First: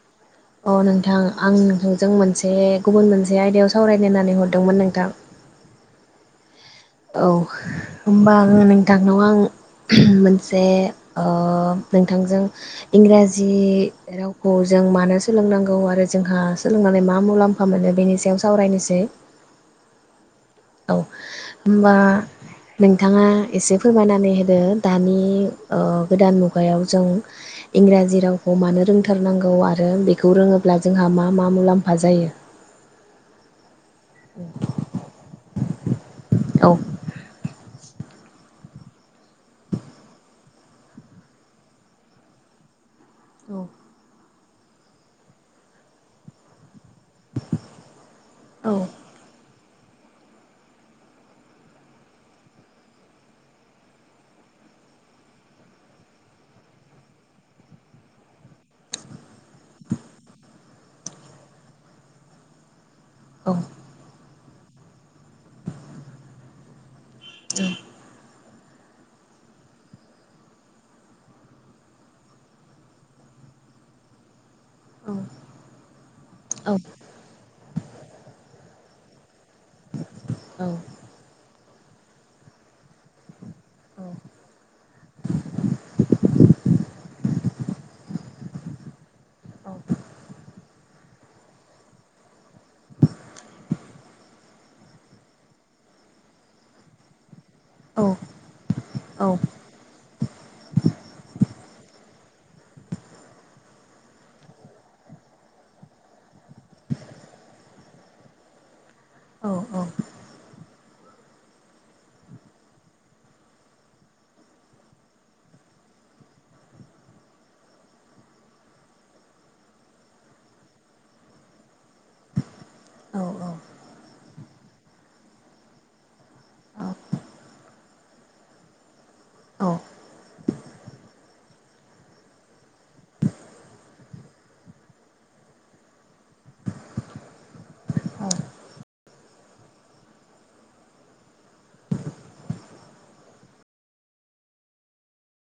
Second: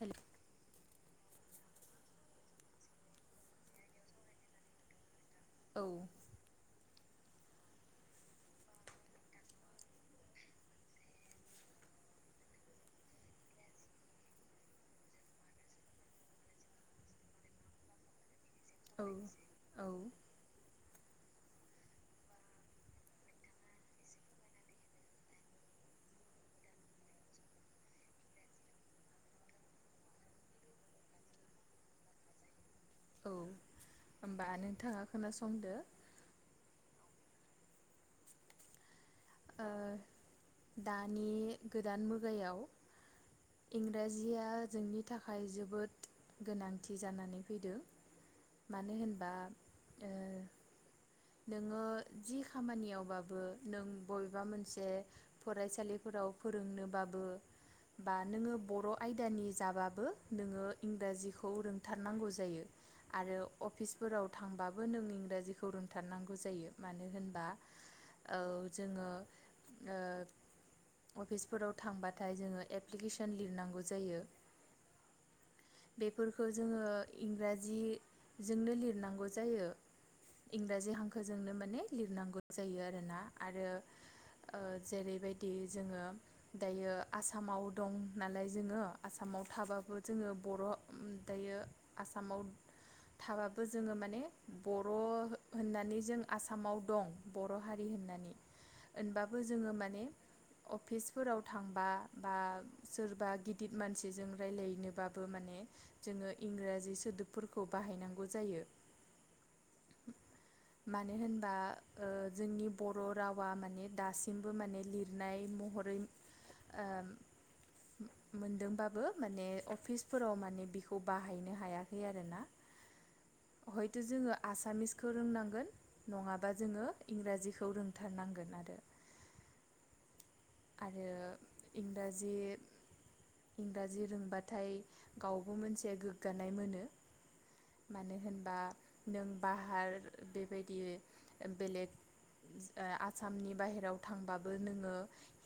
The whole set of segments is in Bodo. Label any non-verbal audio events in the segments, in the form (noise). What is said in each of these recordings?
हेल। औ नोंथां आं नोंथांजों मोनसे गुबुन मोनसे आयदायाव सावरायलायनानै हरदोंमोन नोंथां औ। औ होमबा आं नोंथांनाव आं मोनसे ओ नोंथांजों इंराजि रावखौ जों मानो सोलोंनांगौ आरो जोंहा सोलोंनानै मा मुलाम्फा मोनो बेनि सायाव स। औ औ। औ होमबा नोंथाङा एसे फोरमायनानै होदो दानि ओ गोदान मुगायाव जों इंराजि रावखौ मानो रोंथारनांगौ आरो बेखौ रोङोब्ला जोंहा मा मा मुलाम्फा जायो। होमबा नोंथाङा खोनासंदो। औ। ओ दानि गोदान मुगायाव। औ इंराजि। जिया जोंनि थाखाय जोबोद गोनांथि जानानै फैदों। औ मानो होनबा। ओ नोङो जि खामानियावबाबो नों बबेबा मोनसे। फरायसालिफोराव फोरोंनोबाबो बा नोङो बर आयदानि जाबाबो नोङो इंराजिखौ रोंथारनांगौ जायो। आरो औ अफिसफोराव। थांबाबो नों इंराजिखौ रोंथारनांगौ जायो मानो होनबा औ औ ओ जोङो ओ अफिसफोराव थांबाथाय जोङो एप्लिकेसन लिरनांगौ जायो औ बेफोरखौ जोङो इंराजि जोंनो लिरनांगौ जायो इंराजि हांखोजोंनो मो लिरनांगौ जायो आरोना आरो ओ जेरै बेबायदि जोङो दायो आसामाव दं नालाय जोङो आसामाव थाबाबो जोङो बर' ओम दायो आसामाव थाबाबो जोङो माने बर' होननानै जों आसामाव दं बर' हारि होननानै होनबाबो जोङो माने अफिसफोराव थांबा बा सोरबा गिदद मानसिजों रायलायनोबाबो माने जोङो इंराजि सोदोबफोरखौ बाहायनांगौ जायो। औ औ मानो होनबा ओ जोंनि बर' रावा माने दासिमबो माने लिर लिरनाय महरै ओ मोनदोंबाबो माने अफिसफोराव माने बिखौ बाहायनो हायाखै आरोना हयथ' जोङो आसामिसखौ रोंनांगोन नङाबा जोङो इंराजिखौ रोंथारनांगोन आरो अ आरो इंराजि इंराजि रोंबाथाय गावबो मोनसेया गोग्गानाय मोनो। मानो होनबा नों बाहार बेबायदि बेलेग ओ आसामनि बाहेरायाव थांबाबो बो नोङो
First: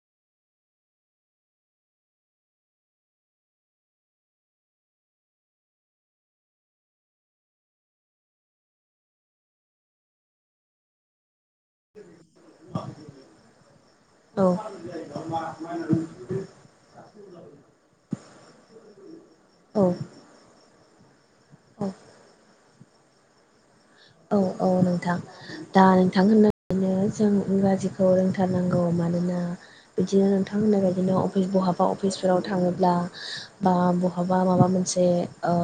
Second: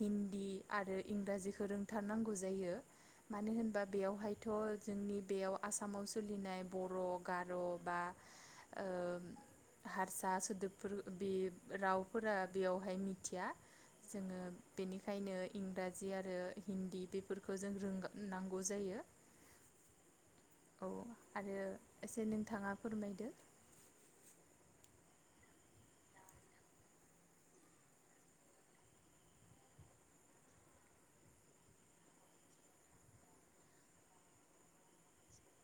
हिन्दी आरो इंराजिखौ रोंथारनांगौ जायो मानो होनबा बेयावहायथ' जोंनि बेयाव आसामाव सोलिनाय बर' गार' बा ओ हारसा सोदोबफोर बे रावफोरा बेयावहाय मिथिया जोङो बेनिखायनो इंराजि आरो हिन्दी बेफोरखौ जों रों नांगौ जायो औ औ आरो औ एसे नोंथाङा फोरमायदो औ औ नोंथां दा नोंथां होननायनो जों इंराजिखौ रोंथारनांगौ मानोना बिदिनो नोंथां होननाय बायदिनो अफिस बहाबा अफिसफोराव थाङोब्ला बा बहाबा माबा मोनसे ओ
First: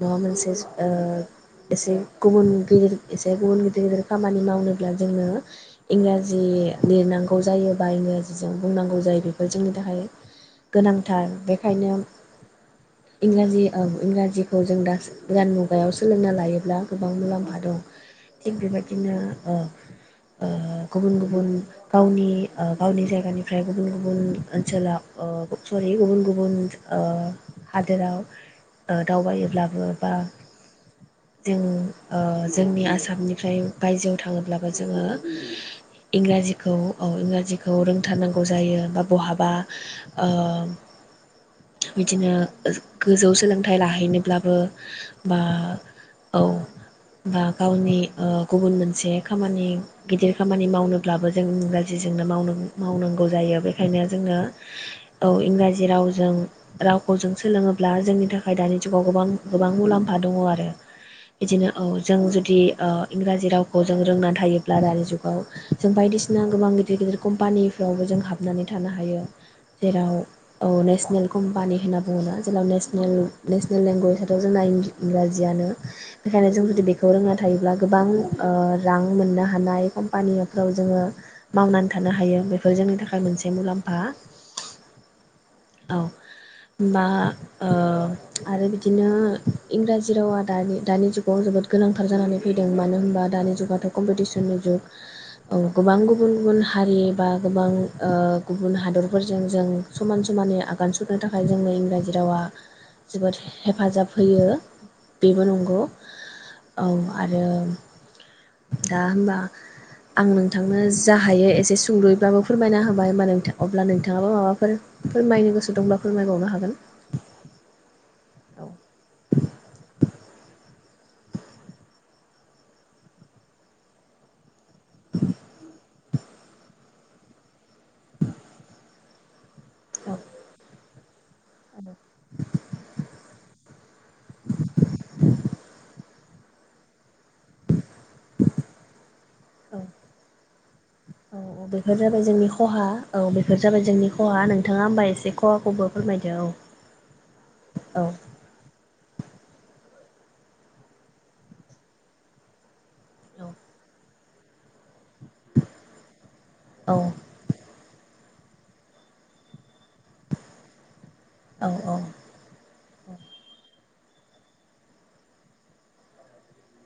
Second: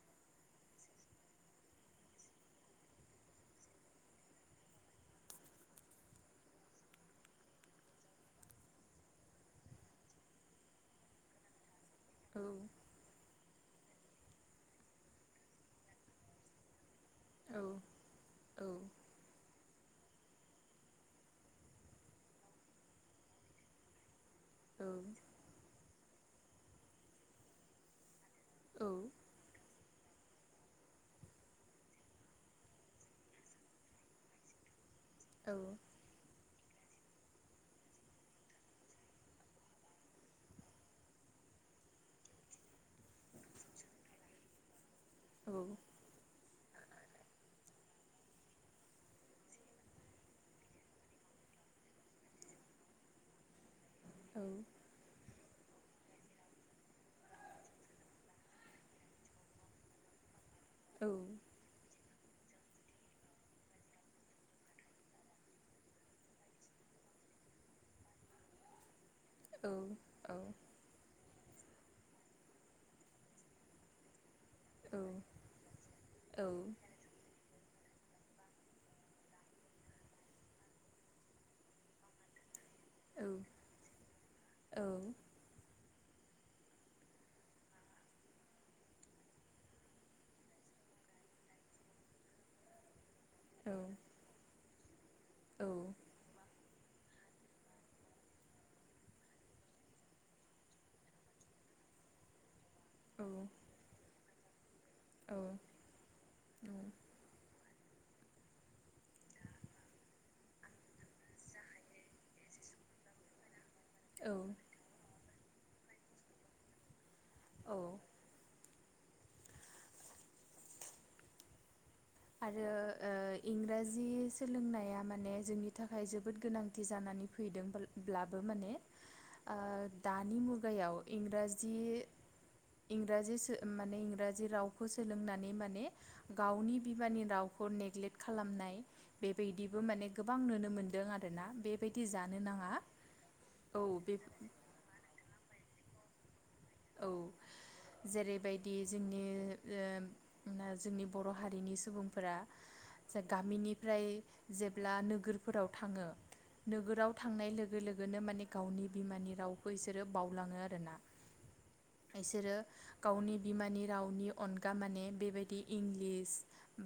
माबा मोनसे ओ एसे गुबुन गिदिर एसे गुबुन गिदिर गिदिर खामानि मावनोब्ला जोंङो इंराजि लिरनांगौ जायो बा इंराजिजों बुंनांगौ जायो बेफोर जोंनि थाखाय गोनांथार बेखायनो औ इंराजि औ इंराजिखौ जों दा गोदान मुगायाव सोलोंना लायोब्ला गोबां मुला औ दं थिग औ बेबायदिनो ओ ओ गुबुन गुबुन गावनि ओ गावनि जायगानिफ्राय गुबुन गुबुन औ ओनसोलाव ओ (unintelligible) गुबुन गुबुन ओ हादोराव औ ओ दावबायोब्लाबो बा जों ओ जोंनि आसामनिफ्राय बायजोआव थाङोब्लाबो जोङो औ इंराजि खौ औ इंराजिखौ रोंथारनांगौ जायो बा बहाबा ओ बिदिनो गोजौ सोलोंथाइ लाहैनोब्लाबो बा औ औ बा गावनि ओ गुबुन मोनसे खामानि गिदिर खामानि मावनोब्लाबो जों इंराजिजोंनोमावनाो मावनांगौ जायो बे ओंखायनो जोंनो औ औ इंराजि जेराव जों रावखौ जों सोलोङोब्ला जोंनि थाखाय दानि जुगाव गोबां गोबां मुलाम्फा दङ' आरो बिदिनो औ जों जुदि ओ इंराजि रावखौ जों रोंनानै थायोब्ला दानि जुगाव जों बायदिसिना गोबां गिदिर गिदिर कम्पानिफ्रावबो जों हाबनानै थानो हायो जेराव औ नेसनेल कम्पानि होनना बुङोना जेब्ला नेसनेल नेसनेल लेंगुवेज जोंना इज इंराजियनो बेनिखायनो जों जुदि बे थायोब्ला गोबां ओ रां मोननो हानाय कम्पानिफ्राव जोङो मावनानै थानो हायो बे बेफोर जोंनि थाखाय मोनसे मुलाम्फा औ बा ओ आरो बिदिनो इंराजि रावा दानि-दानि जुगाव जोबोद गोनांथार जानानै फैदों मानो होनबा दानि जुगाथ' कम्पिटिसननि जुग गोबां गुबुन गुबुन हारि बा गोबां ओ गुबुन हादरफोरजों जों समान समानै आगान सुरनो थाखाय जोंनो इंराजि रावा जोबोद हेफाजाब होयो। बेबो नंगौ आरो दा होम्बा आं नोंथांनो जा हायो एसे सुुंदब्लाबो फोरमायना होबाय होनबा नोंथां। अब्ला नोंथाङाबो माबाफोर फोरमायनो गोसो दंब्ला फोरमायबावनो हागोन। औ (inaudible) आरो ओ इंराजि सोलोंनाया माने जोंनि नि थाखाय जोबोद गोनांथि जानानै फैदोंब्लाबो माने ओ दानि मुगायाव इंराजि औ इंराजि सो माने इंराजि रावखौ सोलोंनानै माने गावनि बिमानि रावखौ नेग्लेक्ट खालामनाय बेबायदिबो औ माने गोबां नुनो मोनो। औ औ बेफोर जाबाय जोंनि खहा औ बेफोर औ जाबाय जोंनि बे खहा नोंथाङा होम्बा एसे खहाखौबो फोरमायदो औ औ औ जेरैबायदि जोंनि ओम जोंनि बर' हारिनि सुबुंफोरा जा गामिनिफ्राय जेब्ला नो नोगोरफोराव थाङो औ नोगोराव थांनाय लोगो लोगोनो माने गावनि बिमानि रावखौ इसोरो बावलाङो आरोना। औ इसोरो गावनि बिमानि रावनि अनगा माने बेबायदि इंलिस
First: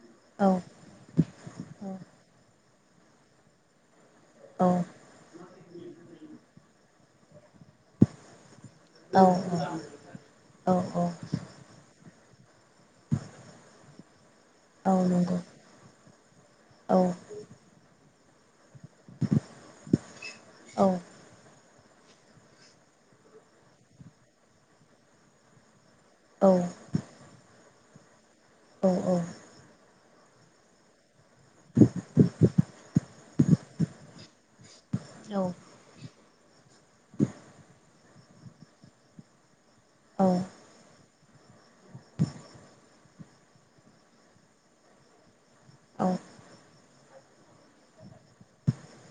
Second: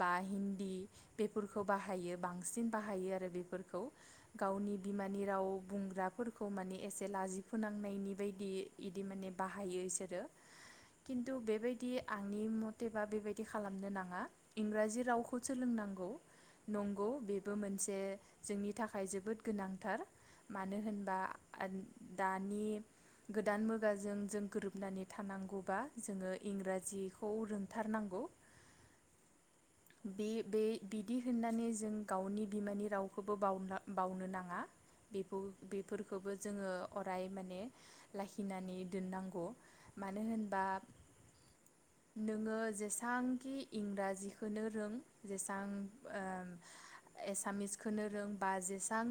बा औ हिन्न्दी बेफोरखौ बाहायो बांसिन सिन बाहायो आरो बेफोरखौ औ गावनि बिमानि राव बुंग्राफोरखौ माने एसे लाजिफोनांनायनि बायदियै बिदि माने बाहायो इसोरो औ खिन्थु बेबायदि आंनि मथेबा बेबायदि खालामनो नाङा औ इंराजि रावखौ नंगौ सोलोंनांगौ औ नंगौ बेबो मोनसे जोंनि थाखाय जोबोद गोनांथार मानो औ होनबा दानि गोदान मुगाजों जों गोरोबनानै थानांगौबा जोङो औ इंराजिखौ रों थारनांगौ औ औ बे बे बि दि होननानै जों गावनि बिमानि रावखौबो बावनो नाङा औ बेफोरखौबो जोङो अराय माने लाखिनानै दोननांगौ औ मानो होनबा नोङो जेसां खि इंराजि खोनो रों जेसां औ एसामिसखोनो रों बा जेसां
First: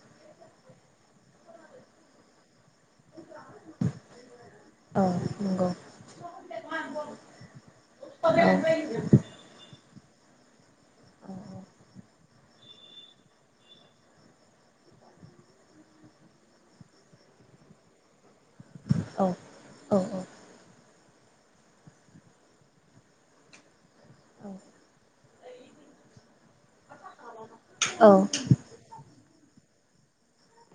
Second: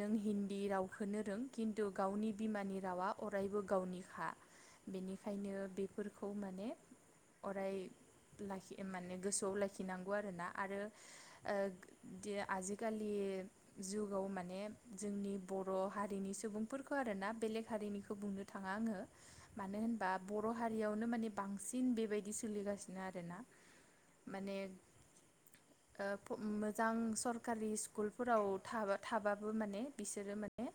नों हिन्दी रावखोनो रों खिन्थु गावनि बिमानि रावा अरायबो गावनि खा औ बेनिखायनो नंगौ बेफोरखौ माने अराय औ लाखि माने (unintelligible) खिनांगौ आरोना आरो औ (unintelligible) आजिखालि जुगाव माने जोंनि बर' हारिनि सुबुंफोरखौ आरोना बेलेग हारिनिखौ बुंनो थाङा आङो मानो होनबा औ औ बर' हारियाव नो माने बांसिन बेबायदि सोलिगासिनो आरोना माने ओ फु जां सरकारि औ औ स्कुलफोराव थाबा माने बिसोरो माने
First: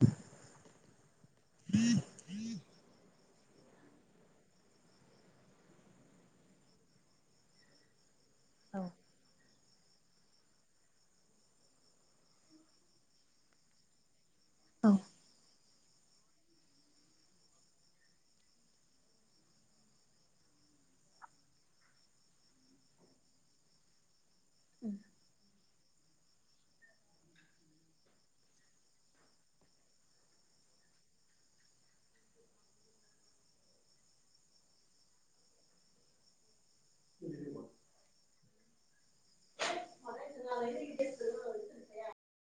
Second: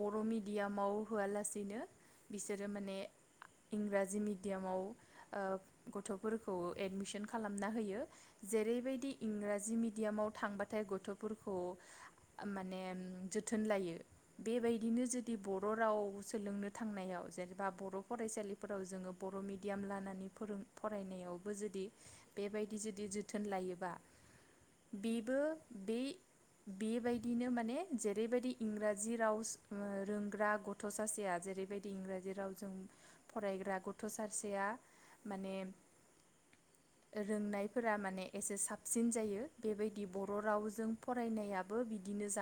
बर' मिडियामाव होआलासेनो बिसोरो माने इंराजि मिडियामाव गथ'फोरखौ एडमिसन खालामना होयो। जेरैबायदि इंराज जि मिडियामाव थांबाथाय गथ'फोरखौ माने जोथोन लायो। औ बेबायदिनो जुदि ब' बर' राव सोलोंनो थांनायाव जेनेबा बर' फरायसालिफोराव जोङो बर' मिडियाम लानानै फोरों फरायनायावबो जुदि बेबायदि जुदि जोथोन लायोबा बेबो बे बेबायदिनो माने जेरैबायदि इंराजि राव रोंग्रा गथ' सासेया जेरैबायदि इंराजि रावजों फरायग्रा गथ' सासेया माने रोंनायफोरा माने एसे साबसिन जायो बेबायदि बर' रावजों फरायनायाबो बिदिनो जा